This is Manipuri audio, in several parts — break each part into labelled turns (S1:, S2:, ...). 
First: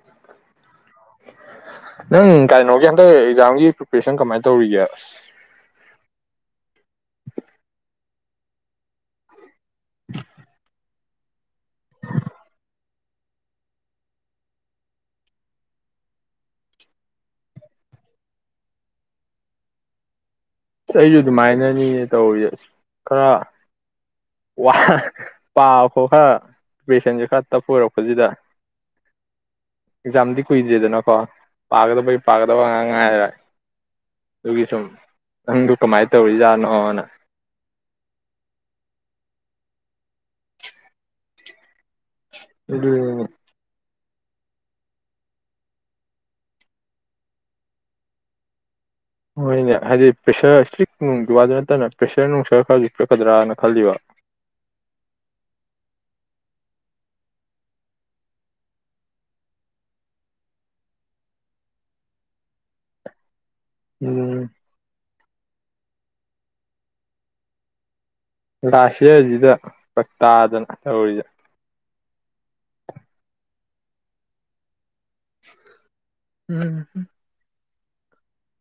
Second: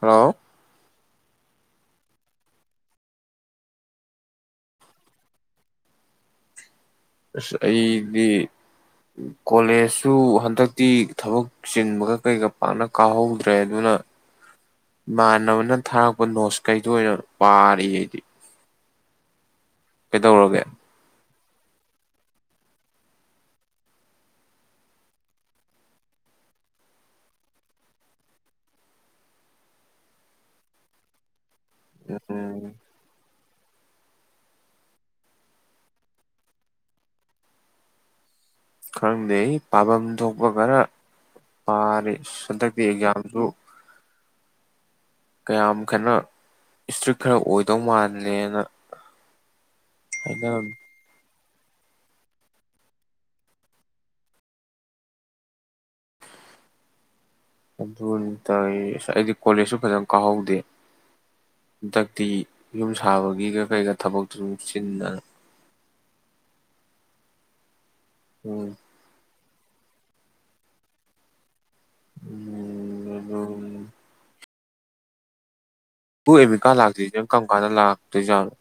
S1: ꯍꯂꯣ
S2: ꯅꯪ ꯀꯔꯤꯅꯣꯒꯤ ꯍꯟꯗꯛ ꯑꯦꯛꯖꯥꯝꯒꯤ ꯄ꯭ꯔꯤꯄꯔꯦꯁꯟ ꯀꯃꯥꯏꯅ ꯇꯧꯔꯤꯒꯦ ꯑꯁ
S1: ꯑꯁ ꯑꯩꯗꯤ ꯀꯣꯂꯦꯖꯁꯨ ꯍꯟꯗꯛꯇꯤ ꯊꯕꯛ ꯆꯤꯡꯕꯒ ꯀꯩꯒ ꯄꯥꯛꯅ ꯀꯥꯎꯍꯧꯗ꯭ꯔꯦ ꯑꯗꯨꯅ ꯏꯃꯥꯟꯅꯕꯅ ꯊꯥꯔꯛꯄ ꯅꯣꯠꯁ ꯀꯩꯗ ꯑꯣꯏꯅ ꯄꯥꯔꯤ ꯑꯩꯗꯤ ꯀꯗꯧꯔꯒꯦ
S2: ꯑꯁ ꯑꯩꯁꯨ ꯑꯗꯨꯃꯥꯏꯅꯅꯤ ꯇꯧꯔꯤꯁꯦ ꯑꯁ ꯈꯔ ꯋꯥ ꯄꯥꯕ ꯈꯣꯠꯄ ꯈꯔ ꯄ꯭ꯔꯤꯄꯔꯦꯁꯟꯁꯦ ꯈꯔ ꯇꯞ ꯑꯣꯏꯔꯛꯄꯁꯤꯗ ꯑꯦꯛꯖꯥꯝꯗꯤ ꯀꯨꯏꯗ꯭ꯔꯦꯗꯅꯀꯣ ꯄꯥꯒꯗꯕꯩ ꯄꯥꯒꯗꯕ
S1: ꯎꯝ
S2: ꯉꯥꯛ ꯉꯥꯏꯔꯦꯗ ꯗꯨꯒꯤ ꯁꯨꯝ ꯅꯪꯗꯨ ꯀꯃꯥꯏꯅ ꯇꯧꯔꯤꯖꯥꯠꯅꯣꯅ
S1: ꯈꯪꯗꯦ ꯑꯩ ꯄꯥꯐꯝ ꯊꯣꯛꯄ ꯈꯔ ꯄꯥꯔꯤ ꯑꯁ ꯍꯟꯗꯛꯇꯤ
S2: ꯑꯗꯨꯅꯤꯅꯦ
S1: ꯑꯦꯛꯖꯥꯝꯁꯨ ꯀꯌꯥꯝ ꯀꯟꯅ ꯏꯁꯇ꯭ꯔꯤꯛ ꯈꯔ ꯑꯣꯏꯗꯧ ꯃꯥꯜꯂꯦꯅ
S2: ꯍꯣꯏꯅꯦ ꯍꯥꯏꯗꯤ ꯄ꯭ꯔꯦꯁꯔ
S1: ꯍꯥꯏꯅꯔꯝꯃꯤ
S2: ꯏꯁꯇ꯭ꯔꯤꯛ ꯅꯨꯡ ꯑꯗꯨ ꯋꯥꯗꯨ ꯅꯠꯇꯅ ꯄ꯭ꯔꯦꯁꯔ ꯅꯨꯡꯁꯥ ꯈꯔꯁꯨ ꯄꯤꯛꯀꯗ꯭ꯔꯥꯅ ꯈꯜꯂꯤꯕ
S1: ꯑꯗꯨꯅꯤ ꯇꯧꯔꯤꯁꯦ ꯑꯁ ꯑꯩꯗꯤ ꯀꯣꯂꯦꯖꯁꯨ ꯐꯖꯅ ꯀꯥꯎꯍꯧꯗꯦ ꯍꯟꯗꯛꯇꯤ ꯌꯨꯝ ꯁꯥꯕꯒꯤꯒ ꯀꯩꯒ ꯊꯕꯛꯇꯨ
S2: ꯎꯝ
S1: ꯆꯤꯟꯗꯅ ꯎꯝ
S2: ꯂꯥꯁ꯭ꯇ ꯌꯥꯔꯖꯤꯗ ꯐꯔꯛ ꯇꯥꯗꯅ ꯇꯣꯔꯤꯁꯦ
S1: ꯎꯝ ꯑꯗꯨ
S2: [unintelligible]
S1: ꯇꯨ ꯑꯦꯗꯃꯤꯠ
S2: ꯎꯝ
S1: ꯀ꯭ꯔꯥꯗ ꯂꯥꯛꯇꯦ ꯀꯔꯝ ꯀꯥꯟꯗ ꯂꯥꯛ [unintelligible]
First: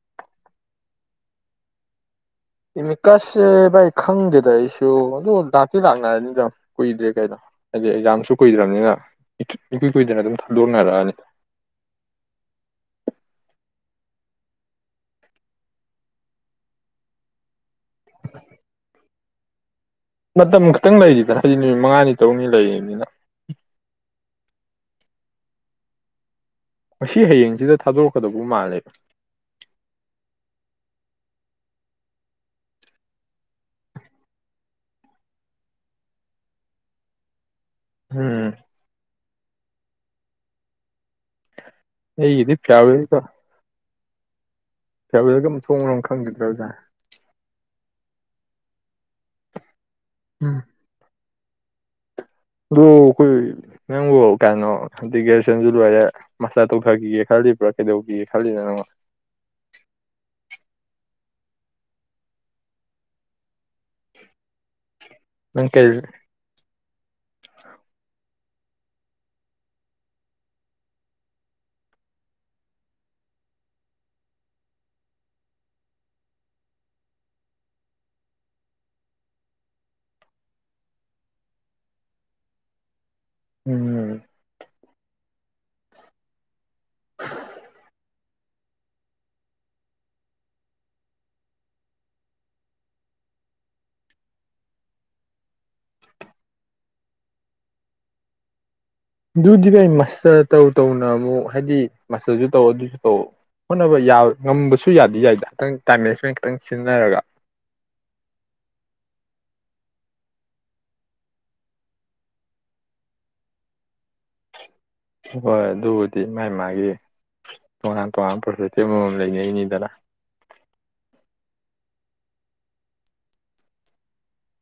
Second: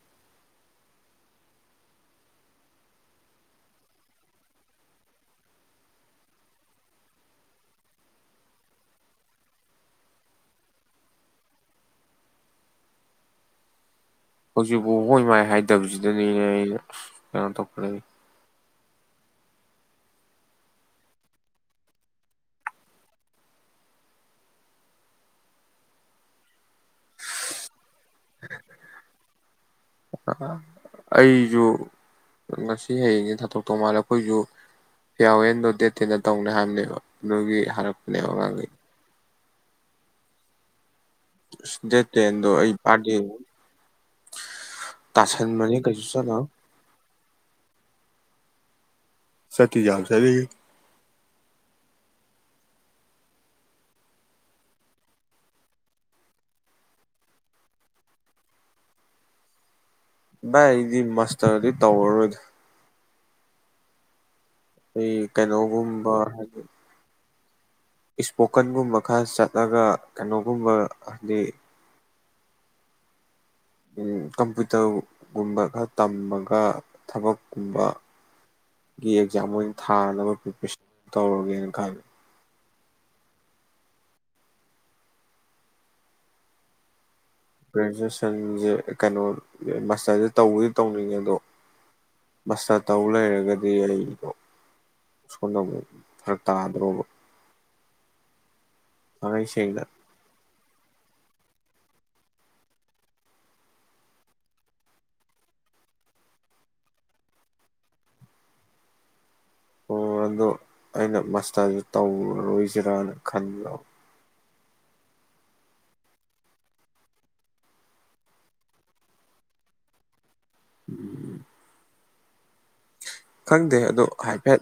S2: ꯏꯃꯤꯠꯀ꯭ꯔꯥꯗꯁꯦ ꯚꯥꯏ ꯈꯪꯗꯦꯗ ꯑꯩꯁꯨ ꯑꯗꯨ ꯂꯥꯛꯇꯤ ꯂꯥꯛꯅꯔꯅꯤꯗ ꯀꯨꯏꯗ꯭ꯔꯦ ꯀꯩꯅꯣ ꯍꯥꯏꯗꯤ ꯑꯦꯛꯖꯥꯝꯁꯨ ꯀꯨꯏꯗ꯭ꯔꯕꯅꯤꯅ ꯏꯀꯨꯏ ꯀꯨꯏꯗꯅ ꯑꯗꯨꯝ ꯊꯥꯗꯣꯛꯅꯔꯛꯑꯅꯤ
S1: ꯍꯧꯖꯤꯛꯐꯥꯎ ꯍꯣꯏ ꯃꯥꯏ ꯍꯥꯏꯗꯕꯁꯤꯗꯅꯤꯅꯦ ꯑꯩꯅ ꯀꯩꯅꯣ ꯇꯧ ꯎꯝ
S2: ꯃꯇꯝ ꯈꯤꯇꯪ ꯂꯩꯔꯤꯗꯅ ꯍꯥꯏꯗꯤ ꯅꯨꯃꯤꯠ ꯃꯉꯥꯅꯤ ꯇꯔꯨꯛꯅꯤ ꯂꯩꯔꯤꯗꯅ ꯉꯁꯤ ꯍꯌꯦꯡꯁꯤꯗ ꯊꯥꯗꯣꯛ
S1: ꯑꯩꯁꯨ ꯉꯁꯤ ꯍꯌꯦꯡꯁꯦ ꯊꯥꯗꯣꯛ ꯇꯧ ꯃꯥꯜꯂꯦ ꯑꯩꯈꯣꯏꯁꯨ ꯌꯥꯎꯋꯦꯗꯣ ꯗꯦꯠ ꯇꯦꯟꯗ ꯇꯧꯅꯤ ꯍꯥꯏꯕꯅꯦꯕ ꯑꯗꯨꯒꯤ ꯐꯥꯔꯠꯄꯅꯦ
S2: ꯎꯝ
S1: ꯑꯉꯥꯡꯒꯩ ꯑꯁ ꯗꯦꯇꯇꯦꯟꯗꯣ
S2: ꯑꯩꯒꯤꯗꯤ
S1: ꯑꯩ ꯕ꯭ꯔꯥꯗꯗꯦꯅꯤ
S2: ꯐꯦꯌꯔꯋꯦꯜꯒ ꯃꯊꯣꯡ ꯃꯔꯝ ꯈꯪꯈꯤꯗ꯭ꯔꯦ
S1: ꯆꯠꯂꯔꯣꯏ
S2: ꯑꯣꯖꯥ
S1: ꯁꯠꯇꯤ ꯌꯥꯝ ꯆꯠꯅꯤꯡꯏ
S2: ꯑꯗꯣ ꯑꯩꯈꯣꯏ ꯅꯪꯕꯨ ꯀꯩꯅꯣ ꯍꯥꯏꯗꯤ ꯒ꯭ꯔꯦꯖꯨꯋꯦꯁꯟꯁꯨ ꯂꯣꯏꯔꯦ ꯃꯁꯇꯔ ꯇꯧꯊꯈꯤꯒꯦ ꯈꯜꯂꯤꯕ꯭ꯔꯥ ꯀꯩꯗꯧꯈꯤꯒꯦ ꯈꯜꯂꯤꯅ ꯅꯪ
S1: ꯚꯥꯏ ꯑꯩꯗꯤ ꯃꯁꯇꯔꯗꯤ ꯇꯧꯔꯔꯣꯏꯗ
S2: [inaudible]
S1: ꯑꯩꯈꯣꯏ ꯀꯩꯅꯣꯒꯨꯝꯕ
S2: ꯑ
S1: ꯏꯁꯄꯣꯀꯟꯒꯨꯝꯕ ꯈꯔ ꯆꯠꯂꯒ ꯀꯩꯅꯣꯒꯨꯝꯕ ꯍꯥꯏꯗꯤ ꯀꯝꯄ꯭ꯌꯨꯇꯔꯒꯨꯝꯕ ꯈꯔ ꯇꯝꯃꯒ ꯊꯕꯛꯀꯨꯝꯕ ꯒꯤ ꯑꯦꯛꯖꯥꯝ ꯑꯣꯏꯅ ꯊꯥꯅꯕ ꯄ꯭ꯔꯤꯄꯔꯦꯁꯟ ꯇꯧꯔꯒꯦꯅ ꯈꯜꯂꯤ
S2: ꯎꯝ
S1: ꯒ꯭ꯔꯦꯖꯨꯑꯦꯁꯟꯁꯦ ꯀꯩꯅꯣ ꯃꯥꯁꯇꯔꯁꯦ ꯇꯧꯕꯗꯤ ꯇꯧꯅꯤꯡꯉꯦ ꯑꯗꯣ ꯃꯥꯁꯇꯔ ꯇꯧ ꯂꯩꯔꯒꯗꯤ ꯑꯩꯗꯣ ꯁꯣꯟꯗ ꯑꯃꯨꯛ ꯐꯔꯛ ꯇꯥꯗ꯭ꯔꯣꯕ ꯊꯥꯡꯉꯩ
S2: ꯑꯗꯨꯗꯤ ꯅꯦ
S1: ꯁꯦꯡꯅ
S2: ꯃꯥꯁꯇ꯭ꯔ ꯇꯧ ꯇꯧꯅ ꯑꯃꯨꯛ ꯍꯥꯏꯗꯤ ꯃꯥꯁꯇꯔꯁꯨ ꯇꯧ ꯑꯗꯨꯁꯨ ꯇꯧ ꯍꯣꯠꯅꯕ ꯉꯝꯕꯁꯨ ꯌꯥꯗꯤ ꯌꯥꯏꯗ ꯈꯤꯇꯪ ꯇꯥꯏꯝ ꯃꯦꯅꯦꯖꯃꯦꯟ ꯈꯤꯇꯪ ꯁꯤꯖꯤꯟꯅꯔꯒ
S1: ꯑꯣ ꯑꯗꯣ ꯑꯩꯅ ꯃꯥꯁꯇꯔꯗꯨ ꯇꯧꯔꯔꯣꯏꯁꯤꯔꯅ ꯈꯟꯕ
S2: ꯍꯣꯏ ꯑꯗꯨꯕꯨꯗꯤ ꯃꯥꯒꯤ ꯃꯥꯒꯤ ꯇꯣꯉꯥꯟ ꯇꯣꯉꯥꯟ ꯄꯣꯔꯁꯨꯂꯤꯇꯤ ꯑꯃꯃꯝ ꯂꯩꯅꯩꯅꯤꯗꯅ
S1: ꯎꯝ ꯈꯪꯗꯦ ꯑꯗꯣ ꯍꯥꯏꯐꯦꯠ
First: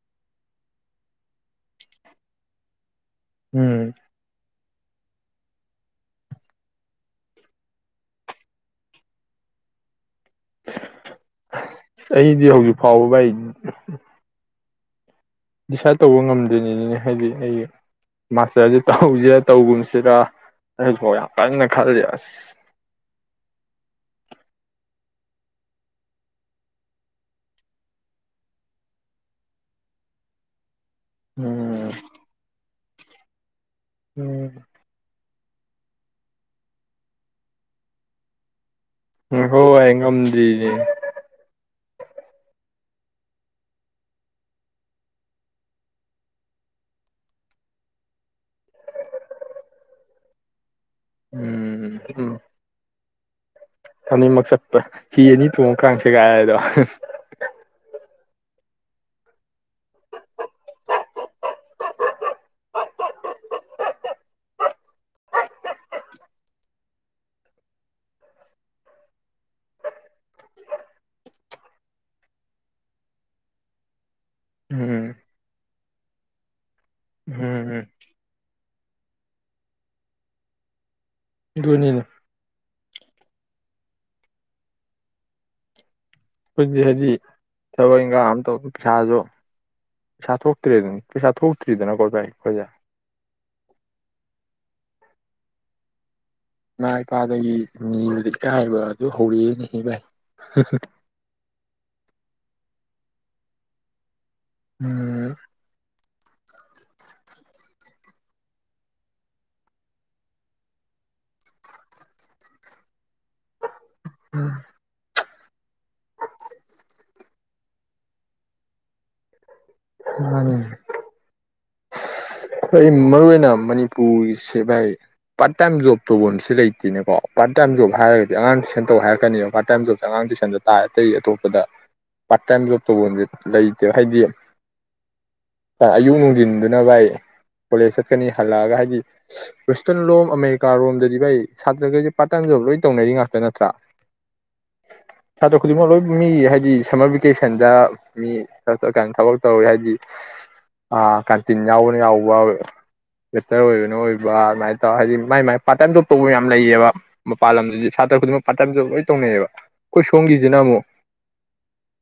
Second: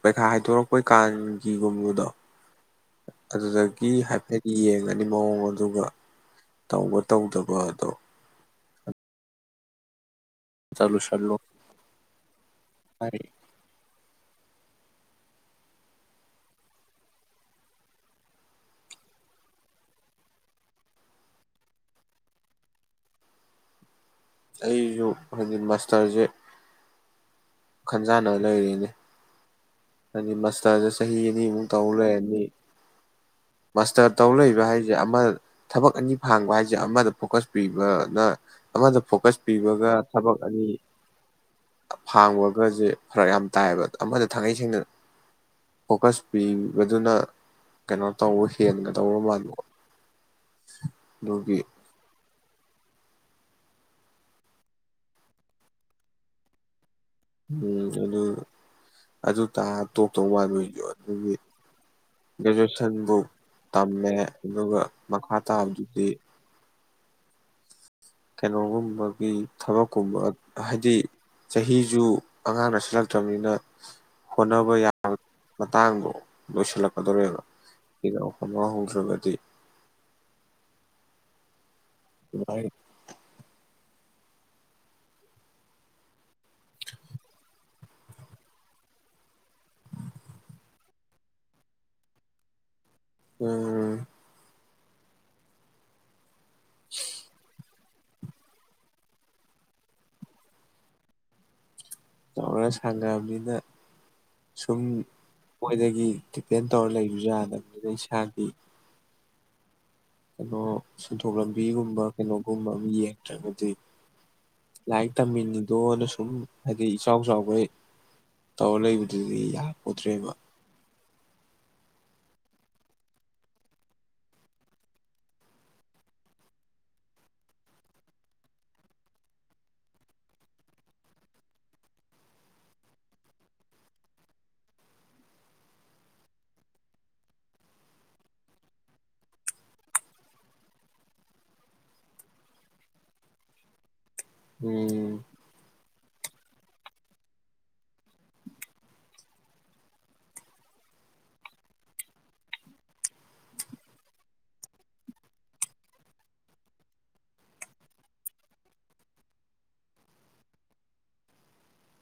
S1: ꯄꯩꯈꯥ ꯍꯥꯏꯗꯣꯔꯛꯄꯩ ꯀꯥꯟꯒꯤꯒꯨꯝꯕꯗꯣ
S2: ꯎꯝ
S1: ꯑꯗꯨꯗꯒꯤ ꯍꯥꯏꯐꯦꯠ ꯌꯦꯡ ꯌꯥꯅꯤ ꯃꯑꯣꯡ ꯑꯗꯨꯒ ꯇꯧꯕ ꯇꯧꯗꯕ ꯑꯗꯣ ꯆꯠꯂꯨꯁꯜꯂꯣ
S2: ꯑꯩꯗꯤ ꯍꯧꯖꯤꯛ ꯐꯥꯎꯕ
S1: ꯍꯥꯏꯔꯤ
S2: ꯕ ꯥꯏ ꯗꯤꯁꯥꯏꯠ ꯇꯧꯕ ꯉꯝꯗꯔꯤꯅꯤꯅꯦ ꯍꯥꯏꯗꯤ ꯑꯩ ꯃꯥꯁꯇꯔꯁꯦ ꯇꯧꯍꯧꯁꯤꯔ ꯇꯧꯒꯨꯝꯁꯤꯔꯥ ꯑꯩ ꯍꯧꯖꯤꯛ ꯐꯥꯎ ꯌꯥꯝ ꯀꯟꯅ ꯈꯜꯂꯤ ꯑꯁ
S1: ꯑꯩꯁꯨ ꯍꯥꯏꯗꯤ ꯃꯥꯁꯇꯔꯁꯦ ꯈꯟꯖꯅꯕ ꯂꯩꯔꯤꯅꯦ ꯍꯥꯏꯗꯤ ꯃꯥꯁꯇꯔꯁꯦ ꯆꯍꯤ ꯑꯅꯤꯃꯨꯛ
S2: ꯎꯝ
S1: ꯇꯧ ꯂꯩꯔꯅꯤ ꯃꯥꯁꯇꯔ ꯇꯧ ꯂꯩꯕ
S2: ꯎꯝ
S1: ꯍꯥꯏꯁꯦ ꯑꯃ ꯊꯕꯛ ꯑꯅꯤ ꯐꯥꯡꯕ ꯍꯥꯏꯁꯦ ꯑꯃꯗ ꯐꯣꯀꯁ ꯄꯤꯕꯅ ꯑꯃꯗ ꯐꯣꯀꯁ ꯄꯤꯕꯒ
S2: ꯍꯣꯏ
S1: ꯊꯕꯛ ꯑꯅꯤ
S2: ꯉꯝꯗ꯭ꯔꯤꯅꯦ
S1: ꯐꯥꯡꯕꯒꯁꯦ ꯐꯔꯛ ꯌꯥꯝ ꯇꯥꯏꯑꯕ ꯑꯃꯗ ꯊꯪꯉꯩꯁꯦꯡ ꯁꯤꯡꯅ ꯐꯣꯀꯁ ꯄꯤꯕꯗꯨꯅ ꯀꯩꯅꯣ ꯇꯧꯕ ꯍꯦꯟꯒꯗꯧꯕ ꯃꯥꯟꯕ ꯑꯗꯨꯒꯤ
S2: ꯎꯝ ꯎꯝ ꯑꯅꯤꯃꯛ ꯆꯠꯄ ꯍꯤ ꯑꯅꯤ ꯊꯣꯡꯉ ꯀꯥꯡ ꯁꯦꯒꯥꯏꯗꯣ꯫
S1: ꯎꯝ ꯑꯗꯨ ꯑꯗꯨ ꯇ ꯇꯣꯛꯇꯧ ꯃꯜꯂꯦ ꯑꯗꯨꯒꯤ ꯒ꯭ꯔꯦꯖꯨꯑꯦꯁꯟꯕꯨ ꯇꯝꯃꯦ ꯑꯗꯨꯒ ꯃꯈꯥ ꯇꯥꯕꯗꯨꯗꯤ ꯀꯩꯅꯣꯒꯨꯝꯕꯒꯤ ꯊꯕꯛꯀꯨꯝꯕ ꯍꯥꯏꯗꯤ ꯆꯍꯤꯁꯨ ꯑꯉꯥꯡ ꯅꯁꯤꯜꯂꯛꯇ꯭ꯔꯕꯅꯤꯅ ꯍꯣꯠꯅꯕ
S2: ꯎꯝ
S1: ꯌꯥꯕ ꯃꯇꯥꯡꯗꯣ ꯂꯣꯏꯁꯤꯜꯂꯛꯀꯗꯧꯔꯦꯕ
S2: ꯎꯝ
S1: ꯁꯤꯅ ꯍꯧꯗ꯭ꯔꯒꯗꯤ
S2: ꯗꯨꯅꯤꯅꯦ
S1: [unintelligible]
S2: ꯑꯩꯈꯣꯏꯁꯤ ꯍꯥꯏꯗꯤ ꯊꯕꯛ ꯏꯪꯈꯥꯡ ꯑꯃ ꯇꯧ ꯄꯩꯁꯥꯁꯨ ꯄꯩꯁꯥ ꯊꯣꯛꯇ꯭ꯔꯦꯗꯅ ꯄꯩꯁꯥ ꯊꯣꯛꯇ꯭ꯔꯤꯗꯅꯀꯣ ꯚꯥꯏ ꯑꯩꯈꯣꯏꯁꯦ꯫
S1: ꯎꯝ
S2: ꯏꯃꯥ ꯏꯄꯥꯗꯒꯤ ꯅꯤꯕꯗ ꯏꯀꯥꯏꯕ ꯑꯗꯨ ꯍꯧꯔꯛꯑꯦꯅꯤ ꯚꯥꯏ
S1: ꯆꯥꯎꯔ ꯁꯪꯉ ꯑꯅꯤꯅ ꯁꯨꯝ
S2: ꯎꯝ
S1: ꯃꯣꯏꯗꯒꯤ ꯗꯤꯄꯦꯟ ꯇꯧꯔꯒ ꯂꯩꯕꯁꯨ ꯌꯥꯗꯅꯤꯅ ꯏꯁꯥꯒꯤ ꯑꯗꯣ ꯁꯦꯟꯊꯣꯛ ꯂꯝꯕꯤꯒꯨꯝꯕ ꯀꯩꯅꯣꯒꯨꯝꯕ ꯑꯃ ꯌꯦꯡꯗ꯭ꯔꯒꯗꯤ ꯂꯥꯏꯔꯤꯛ
S2: [unintelligible]
S1: ꯇꯝꯃꯤꯅꯤꯗꯣꯅ ꯁꯨꯝ ꯍꯥꯏꯗꯤ ꯏꯆꯥꯎ ꯆꯥꯎꯕ ꯇꯧꯔ ꯂꯩꯕꯗꯨꯗꯤ ꯌꯥ
S2: ꯃꯥꯅꯤ ꯑꯣꯏ ꯃꯔꯨ ꯑꯣꯏꯅ ꯃꯅꯤꯄꯨꯔꯁꯦ ꯚꯥꯏ ꯄꯥꯔꯠ ꯇꯥꯏꯝ ꯖꯣꯕ ꯇꯧꯐꯝꯁꯤ ꯂꯩꯇꯦꯅꯀꯣ ꯄꯥꯔꯠ ꯇꯥꯏꯝ ꯖꯣꯕ ꯍꯥꯏꯔꯒꯗꯤ ꯑꯉꯥꯡ ꯇꯨꯏꯁꯟ ꯇꯧ ꯍꯥꯏꯔꯛꯀꯅꯦꯕ ꯄꯥꯔꯠ ꯇꯥꯏꯝ ꯖꯣꯕꯁ ꯑꯉꯥꯡ ꯇꯨꯏꯁꯟꯗ ꯇꯥꯏ ꯑꯇꯩ ꯑꯇꯣꯞꯄꯗ ꯄꯥꯔꯠ ꯇꯥꯏꯝ ꯖꯣꯕ ꯇꯧꯐꯝꯁꯦ ꯂꯩꯇꯦꯕ ꯍꯥꯏꯗꯤ ꯑꯌꯨꯛ ꯅꯨꯡꯁꯤꯟꯗꯨꯅ ꯚꯥꯏ ꯀꯣꯂꯦꯖ ꯆꯠꯀꯅꯤ ꯍꯜꯂꯛꯑꯒ ꯍꯥꯏꯗꯤ ꯋꯦꯁꯇꯔꯟ ꯂꯣꯝ ꯑꯃꯦꯔꯤꯀꯥꯔꯣꯝꯗꯗꯤ ꯚꯥꯏ ꯁꯥꯇ꯭ꯔꯈꯩꯁꯦ ꯄꯥꯔꯠ ꯇꯥꯏꯝ ꯖꯣꯕ ꯂꯣꯏꯅ ꯇꯧꯅꯔꯤ ꯉꯥꯛꯇ ꯅꯠꯇ꯭ꯔꯥ꯫
S1: ꯎꯝ
S2: ꯁꯥꯇ꯭ꯔ ꯈꯨꯗꯤꯡꯃꯛ ꯂꯣꯏ ꯃꯤ ꯍꯥꯏꯗꯤ ꯁꯝꯃꯔ ꯚꯦꯀꯦꯁꯟꯗ ꯃꯤ ꯀ ꯊꯕꯛ ꯇꯧꯔꯤ ꯍꯥꯏꯗꯤ ꯑꯥ ꯀꯥꯟꯇꯤꯟ ꯌꯥꯎꯕꯅ ꯌꯥꯎꯕ ꯋꯦꯇꯔ ꯑꯣꯏꯕꯅ ꯑꯣꯏꯕ ꯑꯗꯨꯃꯥꯏꯅ ꯇꯧꯔꯒ ꯍꯥꯏꯗꯤ ꯃꯥꯏ ꯃꯥꯏ ꯄꯥꯔꯠ ꯇꯥꯏꯝ ꯖꯣꯕ ꯇꯧꯕ ꯌꯥꯝ ꯂꯩꯌꯦꯕ ꯃꯄꯥꯟ ꯂꯝꯗꯗꯤ ꯁꯥꯇ꯭ꯔ ꯈꯨꯗꯤꯡꯃꯛ ꯄꯥꯔꯠ ꯇꯥꯏꯝ ꯖꯣꯕ ꯂꯣꯏ ꯇꯧꯅꯩꯌꯦꯕ ꯑꯩꯈꯣꯏ ꯁꯣꯝꯒꯤꯁꯤꯅ ꯑꯃꯨꯛ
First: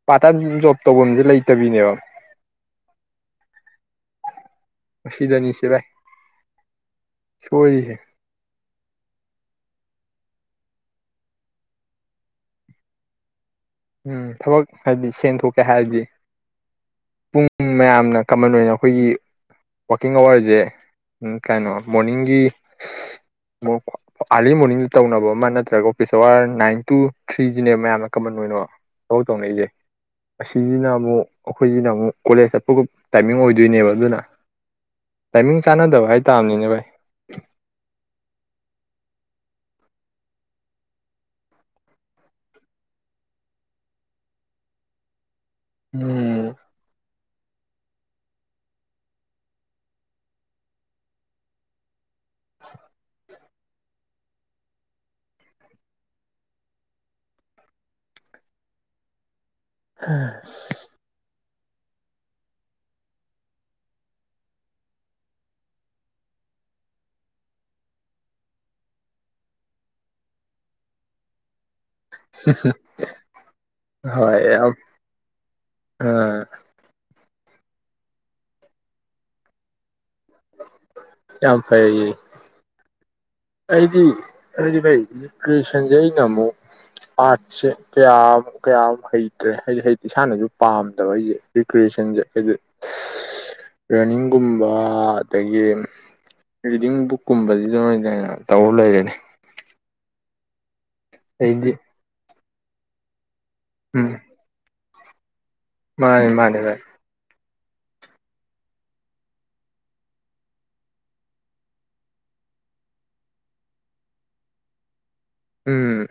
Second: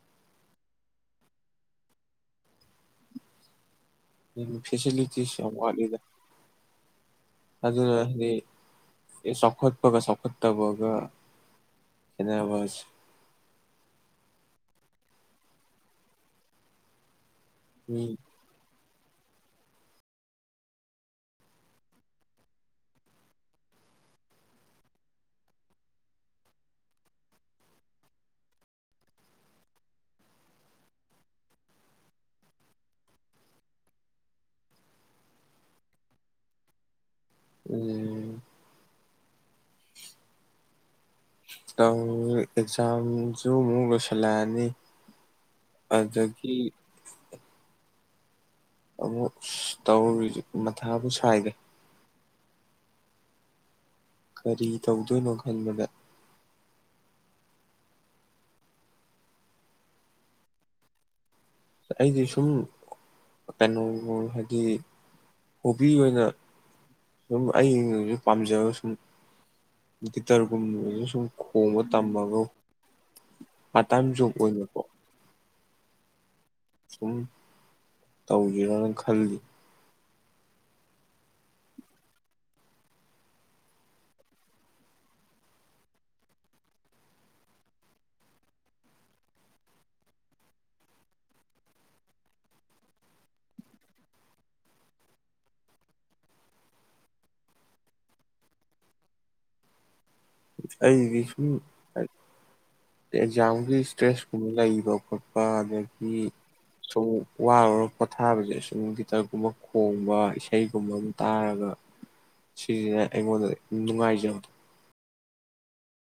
S2: ꯄꯥꯔꯠ ꯇꯥꯏꯝ ꯖꯣꯕ ꯇꯧꯕꯝꯁꯦ ꯂꯩꯇꯕꯤꯅꯦꯕ
S1: ꯎꯝ ꯐꯦꯁꯤꯂꯤꯇꯤꯁ ꯌꯥꯝ
S2: ꯃꯁꯤꯗꯅꯤꯁꯦ ꯚꯥꯏ
S1: ꯋꯥꯠꯂꯤꯗ ꯑꯗꯨꯅ
S2: ꯁꯣꯏꯔꯤꯁꯦ
S1: ꯍꯥꯏꯗꯤ ꯆꯥꯎꯈꯠ ꯄꯒ ꯆꯥꯎꯈꯠꯇꯕꯒ ꯈꯦꯠꯅꯕꯑꯁꯦ
S2: ꯎꯝ ꯊꯕꯛ ꯍꯥꯏꯗꯤ ꯁꯦꯟ ꯊꯣꯛꯀꯦ ꯍꯥꯏꯔꯗꯤ ꯄꯨꯡ ꯎꯝ
S1: ꯃꯤ
S2: ꯃꯌꯥꯝꯅ ꯀꯃꯟ ꯑꯣꯏꯅ ꯑꯩꯈꯣꯏꯒꯤ ꯋꯥꯀꯤꯡ ꯑꯋꯥꯔꯁꯦ ꯀꯩꯅꯣ ꯃꯣꯔꯅꯤꯡꯒꯤ ꯑꯥꯔꯂꯤ ꯃꯣꯔꯅꯤꯡꯗ ꯇꯧꯅꯕ ꯑꯃ ꯅꯠꯇ꯭ꯔꯒ ꯑꯣꯐꯤꯁ ꯑꯋꯥꯔ ꯅꯥꯏꯟ ꯇꯨ ꯊ꯭ꯔꯤꯁꯤꯅꯦꯕ ꯃꯌꯥꯝꯅ ꯀꯃꯟ ꯑꯣꯏꯅ ꯊꯕꯛ ꯇꯧꯅꯩꯁꯦ ꯑꯁꯤꯁꯤꯅ ꯑꯃꯨꯛ ꯑꯈꯣꯏꯁꯤꯅ ꯑꯃꯨꯛ ꯀꯣꯂꯦꯖ ꯆꯠꯄꯒꯤ ꯇꯥꯏꯃꯤꯡ ꯑꯣꯏꯗꯣꯏꯅꯦꯕ ꯑꯗꯨꯅ ꯇꯥꯏꯃꯤꯡ ꯆꯥꯟꯅꯗꯕ ꯍꯥꯏꯇꯥꯥꯕꯅꯤꯅꯦ ꯚꯥꯏ
S1: ꯎꯝ ꯑꯦꯛꯖꯥꯝꯁꯨ ꯑꯃꯨꯛ ꯂꯣꯏꯁꯤꯜꯂꯛꯑꯅꯤ
S2: ꯎꯝ
S1: ꯑꯗꯨꯗꯒꯤ ꯑꯃꯨꯛ ꯑꯁ ꯇꯧꯔꯔꯤꯁꯦ ꯃꯊꯥꯕꯨ ꯁꯥꯏꯗ
S2: [inaudible]
S1: ꯀꯔꯤ ꯇꯧꯗꯣꯏꯅꯣ ꯈꯟꯕꯗ
S2: ꯑꯥ
S1: ꯑꯩꯗꯤ ꯁꯨꯝ ꯀꯩꯅꯣꯒꯨꯝ ꯍꯥꯏꯗꯤ ꯍꯣꯕꯤ ꯑꯣꯏꯅ ꯁꯨꯝ ꯑꯩꯅꯁꯨ ꯄꯥꯝꯖꯕ ꯁꯨꯝ ꯒꯤꯇꯔꯒꯨꯝꯕꯗ ꯁꯨꯝ ꯍꯣꯡꯕ ꯇꯝꯃꯒ ꯄꯔ ꯇꯥꯏꯝ ꯖꯣꯕ
S2: ꯍꯣꯏ ꯌꯥꯝ
S1: ꯑꯣꯏꯅꯀꯣ
S2: ꯑ
S1: ꯇꯧꯒꯦꯔꯣꯅ ꯈꯜꯂꯤ
S2: ꯌꯥꯝ ꯐꯔ ꯑꯩꯗꯤ ꯍꯥꯏꯗꯤꯩ ꯔꯤꯀ꯭ꯔꯤꯌꯦꯁꯟꯁꯦ ꯑꯩꯅ ꯑꯃꯨꯛ ꯑꯥꯔꯠꯁꯦ ꯀꯌꯥꯃꯨꯛ ꯀꯌꯥꯃꯨꯛ ꯍꯩꯇ꯭ꯔꯦ ꯍꯥꯏꯗꯤꯗꯤ ꯏꯁꯥꯅꯁꯨ ꯄꯥꯝꯗꯕ ꯑꯩꯁꯦ ꯔꯤꯀ꯭ꯔꯤꯌꯦꯁꯟꯁꯦ ꯍꯥꯏꯗꯤ ꯔꯟꯅꯤꯡꯒꯨꯝꯕ ꯑꯗꯒꯤ ꯔꯤꯗꯤꯡ ꯕꯨꯛꯀꯨꯝꯕꯁꯤꯗꯩꯅ ꯇꯧ ꯂ ꯂꯩꯔꯅꯦ
S1: [unintelligible] ꯑꯩꯒꯤꯁꯨ ꯑ ꯑꯦꯛꯖꯥꯝꯒꯤ
S2: ꯎꯝ
S1: ꯏꯁꯇ꯭ꯔꯦꯁ ꯀꯨꯝꯕ ꯂꯩꯌꯦꯕꯀ ꯑꯗꯒꯤ
S2: ꯃꯥꯅꯦ ꯃꯥꯅꯦ ꯚꯥꯏ
S1: ꯁꯨꯝ ꯋꯥꯔꯨꯔ ꯄꯣꯊꯥꯕꯁꯦ ꯁꯨꯝ ꯒꯤꯇꯔꯒꯨꯝꯕ ꯈꯣꯡꯕ ꯏꯁꯩꯒꯨꯝꯕ ꯑꯃꯝ ꯇꯥꯔꯒ ꯁꯤꯁꯤꯅ ꯑꯩꯉꯣꯟꯗ ꯅꯨꯡꯉꯥꯏꯖꯕꯗ
S2: ꯎꯝ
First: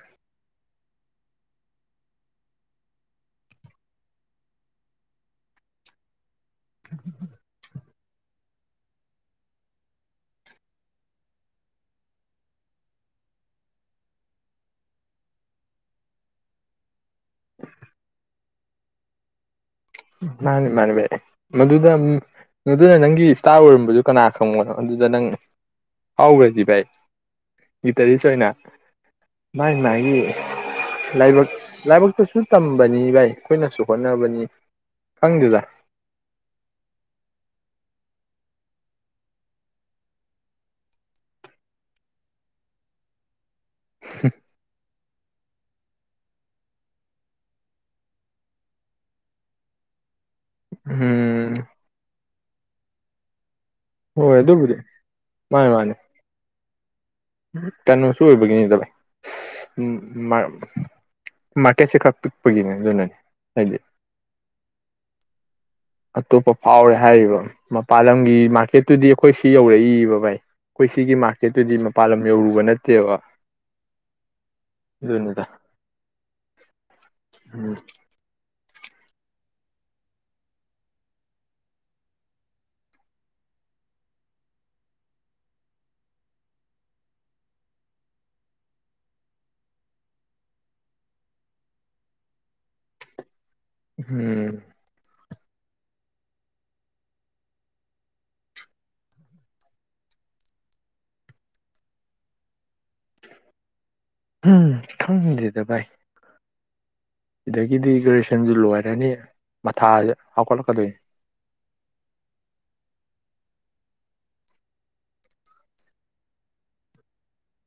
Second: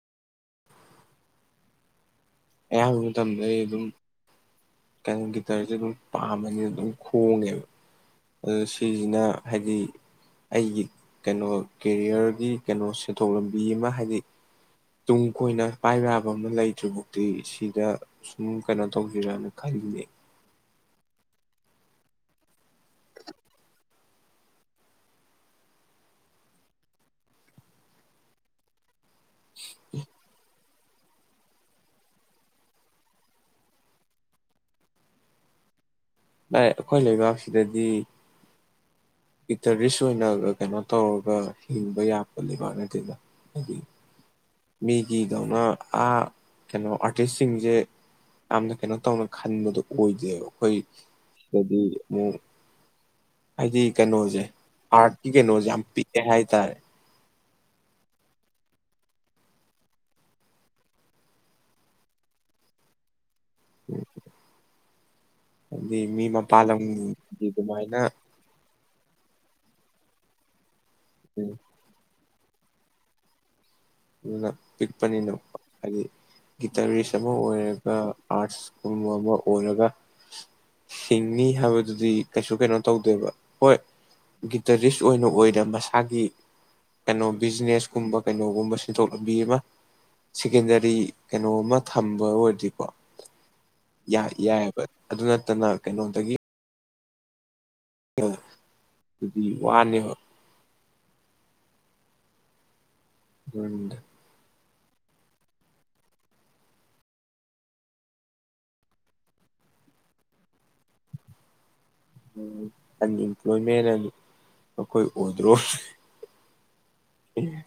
S1: ꯑꯌꯥꯝꯕ ꯃꯇꯝꯗ ꯑꯩ ꯑꯗꯨꯝ ꯀꯩꯅ ꯒꯤ ꯇꯔ ꯑꯥꯃꯅꯤ ꯑꯗꯨꯝ ꯈꯣꯡꯉꯦꯕ ꯑꯗꯨ ꯁꯤꯁꯤꯅ ꯍꯥꯏꯗꯤ ꯑꯩꯒꯤ ꯀꯩꯅꯣ ꯀꯦꯔꯤꯌꯔꯒꯤ ꯀꯩꯅꯣ ꯁꯦꯟꯊꯣꯛ ꯂꯝꯕꯤ ꯑꯃ ꯍꯥꯏꯗꯤ ꯇꯨꯡ ꯀꯣꯏꯅ ꯄꯥꯏꯕ ꯌꯥꯕ ꯑꯃ ꯂꯩꯇ꯭ꯔꯤꯕ ꯁꯤꯗꯥ ꯎꯝ ꯀꯩꯅꯣ ꯇꯧꯁꯤꯔꯅꯦ ꯈꯔꯤꯦ
S2: ꯑꯗꯨꯃꯅ ꯚꯥꯏ ꯃꯗꯨꯗ ꯃꯗꯨꯗ ꯅꯪꯒꯤ ꯏꯁꯇꯥꯔ ꯑꯣꯏꯔꯝꯕꯗꯨ ꯀꯅꯥ ꯈꯪꯕꯅꯣ ꯑꯗꯨꯗ ꯅꯪ ꯍꯥꯎꯈ꯭ꯔꯁꯤ ꯚꯥꯏ ꯒꯤꯇꯔꯤꯁ ꯑꯣꯏꯅ ꯅ ꯂꯥꯏꯕꯛ ꯂꯥꯏꯕꯛꯇꯨꯁꯨ ꯇꯝꯕꯅꯤ ꯚꯥꯏ ꯑꯩꯈꯣꯏꯅꯁꯨ ꯍꯣꯠꯅꯕꯅꯤ ꯍꯪꯗꯗ
S1: ꯑꯩꯈꯣꯏ ꯂꯩꯕꯥꯛꯁꯤꯗꯗꯤ ꯏꯇꯔꯤꯁ ꯑꯣꯏꯅ ꯀꯩꯅꯣ ꯇꯧꯔꯒ ꯍꯤꯡꯕ ꯌꯥꯄ ꯂꯩꯕꯥꯛꯅꯠꯇꯗ ꯍꯥꯏꯗꯤ
S2: [unintelligible]
S1: ꯃꯤꯒꯤꯗꯧꯅ ꯀꯩꯅꯣ ꯑꯥꯔꯇꯤꯁꯁꯤꯡꯁꯦ ꯌꯥꯝꯅ ꯀꯩꯅꯣ ꯇꯧꯅ ꯈꯟꯕꯗꯣ ꯑꯣꯏꯗꯦꯕꯀꯣ ꯍꯣꯏ
S2: ꯎꯝ
S1: ꯍꯥꯏꯗꯤ ꯍ ꯍꯥꯏꯗꯤ
S2: ꯍꯣꯏ
S1: ꯀꯩꯅꯣꯁꯦ
S2: ꯑꯗꯨꯕꯨꯗꯤ
S1: ꯑꯥꯔꯠꯀꯤ
S2: ꯃꯥꯅꯦ
S1: ꯀꯩꯅꯣꯁꯦ ꯌꯥꯝ
S2: ꯃꯥꯅꯦ
S1: ꯄꯤꯛꯑꯦ ꯍꯥꯏꯇꯥꯔꯦ
S2: ꯀꯩꯅꯣꯁꯨ ꯑꯣꯏꯕꯒꯤꯅꯤꯗꯚꯥꯏ ꯃꯥꯔꯀꯦꯠꯁꯦ ꯈꯔ ꯄꯤꯛꯄꯒꯤꯅꯤ ꯑꯗꯨꯅꯅꯤ ꯍꯥꯏꯦ
S1: ꯍꯥꯏꯗꯤ ꯃꯤ
S2: ꯑꯇꯣꯞꯄ
S1: ꯃꯄꯥꯟ
S2: ꯐꯥꯎꯔꯦ ꯍꯥꯏꯔꯤꯕ
S1: ꯂꯝꯒꯤ ꯑꯗꯨꯃꯥꯏꯅ
S2: ꯃꯄꯥꯟ ꯂꯝꯒꯤ ꯃꯥꯔꯀꯦꯠ ꯇꯨꯗꯤ ꯑꯩꯈꯣꯏ ꯁꯤ ꯌꯧꯔꯛꯏꯕ ꯚꯥꯏ ꯑꯩꯈꯣꯏ ꯁꯤꯒꯤ ꯃꯥꯔꯀꯦꯠꯇꯨꯗꯤ ꯃꯄꯥꯟ ꯂꯝ ꯌꯧꯔꯨꯕ ꯅꯠꯇꯦꯕ
S1: ꯑꯗꯨꯅ ꯄꯤꯛꯄꯅꯤꯅ
S2: ꯑꯗꯨꯅꯤꯗ
S1: ꯍꯥꯏꯗꯤ ꯒꯤꯇꯔꯤꯁ ꯑꯃ
S2: ꯎꯝ
S1: ꯑꯣꯏꯔꯒ ꯑꯥꯔꯠꯁ ꯒꯨꯝꯕ ꯑꯃ ꯑꯣꯏꯔꯒ ꯁꯤꯡꯅꯤ ꯍꯥꯏꯕꯗꯨꯗꯤ ꯀꯩꯁꯨ ꯀꯩꯅꯣ ꯇꯧꯗꯦꯕ ꯍꯣꯏ ꯒꯤꯇꯔꯤꯁ ꯑꯣꯏꯅ ꯑꯣꯏꯅ ꯃꯁꯥꯒꯤ ꯀꯩꯅꯣ ꯕꯤꯖꯤꯅꯦꯁ ꯀꯨꯝꯕ ꯀꯩꯅꯣꯒꯨꯝꯕꯁ ꯁꯦꯟꯊꯣꯛ ꯂꯝꯕꯤ ꯑꯃ ꯁꯦꯀꯦꯟꯗꯔꯤ ꯀꯩꯅꯣꯃ ꯊꯝꯕ ꯑꯣꯏꯔꯗꯤꯀꯣ ꯌꯥꯏ ꯌꯥꯏꯑꯕ ꯑꯗꯨꯅ [unintelligible] ꯀꯩꯅꯣꯗꯒꯤ ꯑ ꯑꯗꯨꯗꯤ ꯋꯥꯅꯦꯕ ꯍꯝ
S2: ꯎꯝ ꯈꯪꯗꯦꯗ ꯚꯥꯏ ꯁꯤꯗꯒꯤꯗꯤ ꯒ꯭ꯔꯦꯖꯨꯑꯦꯁꯟꯁꯤ ꯂꯣꯏꯔꯅꯤ ꯃꯊ ꯍꯧꯀꯠꯂꯛꯀꯗꯣꯏ
S1: ꯎ ꯑꯟꯏꯝꯄ꯭ꯂꯣꯏꯃꯦꯟ ꯑꯩꯈꯣꯏ ꯑꯣꯏꯗ꯭ꯔꯣ ꯎꯝ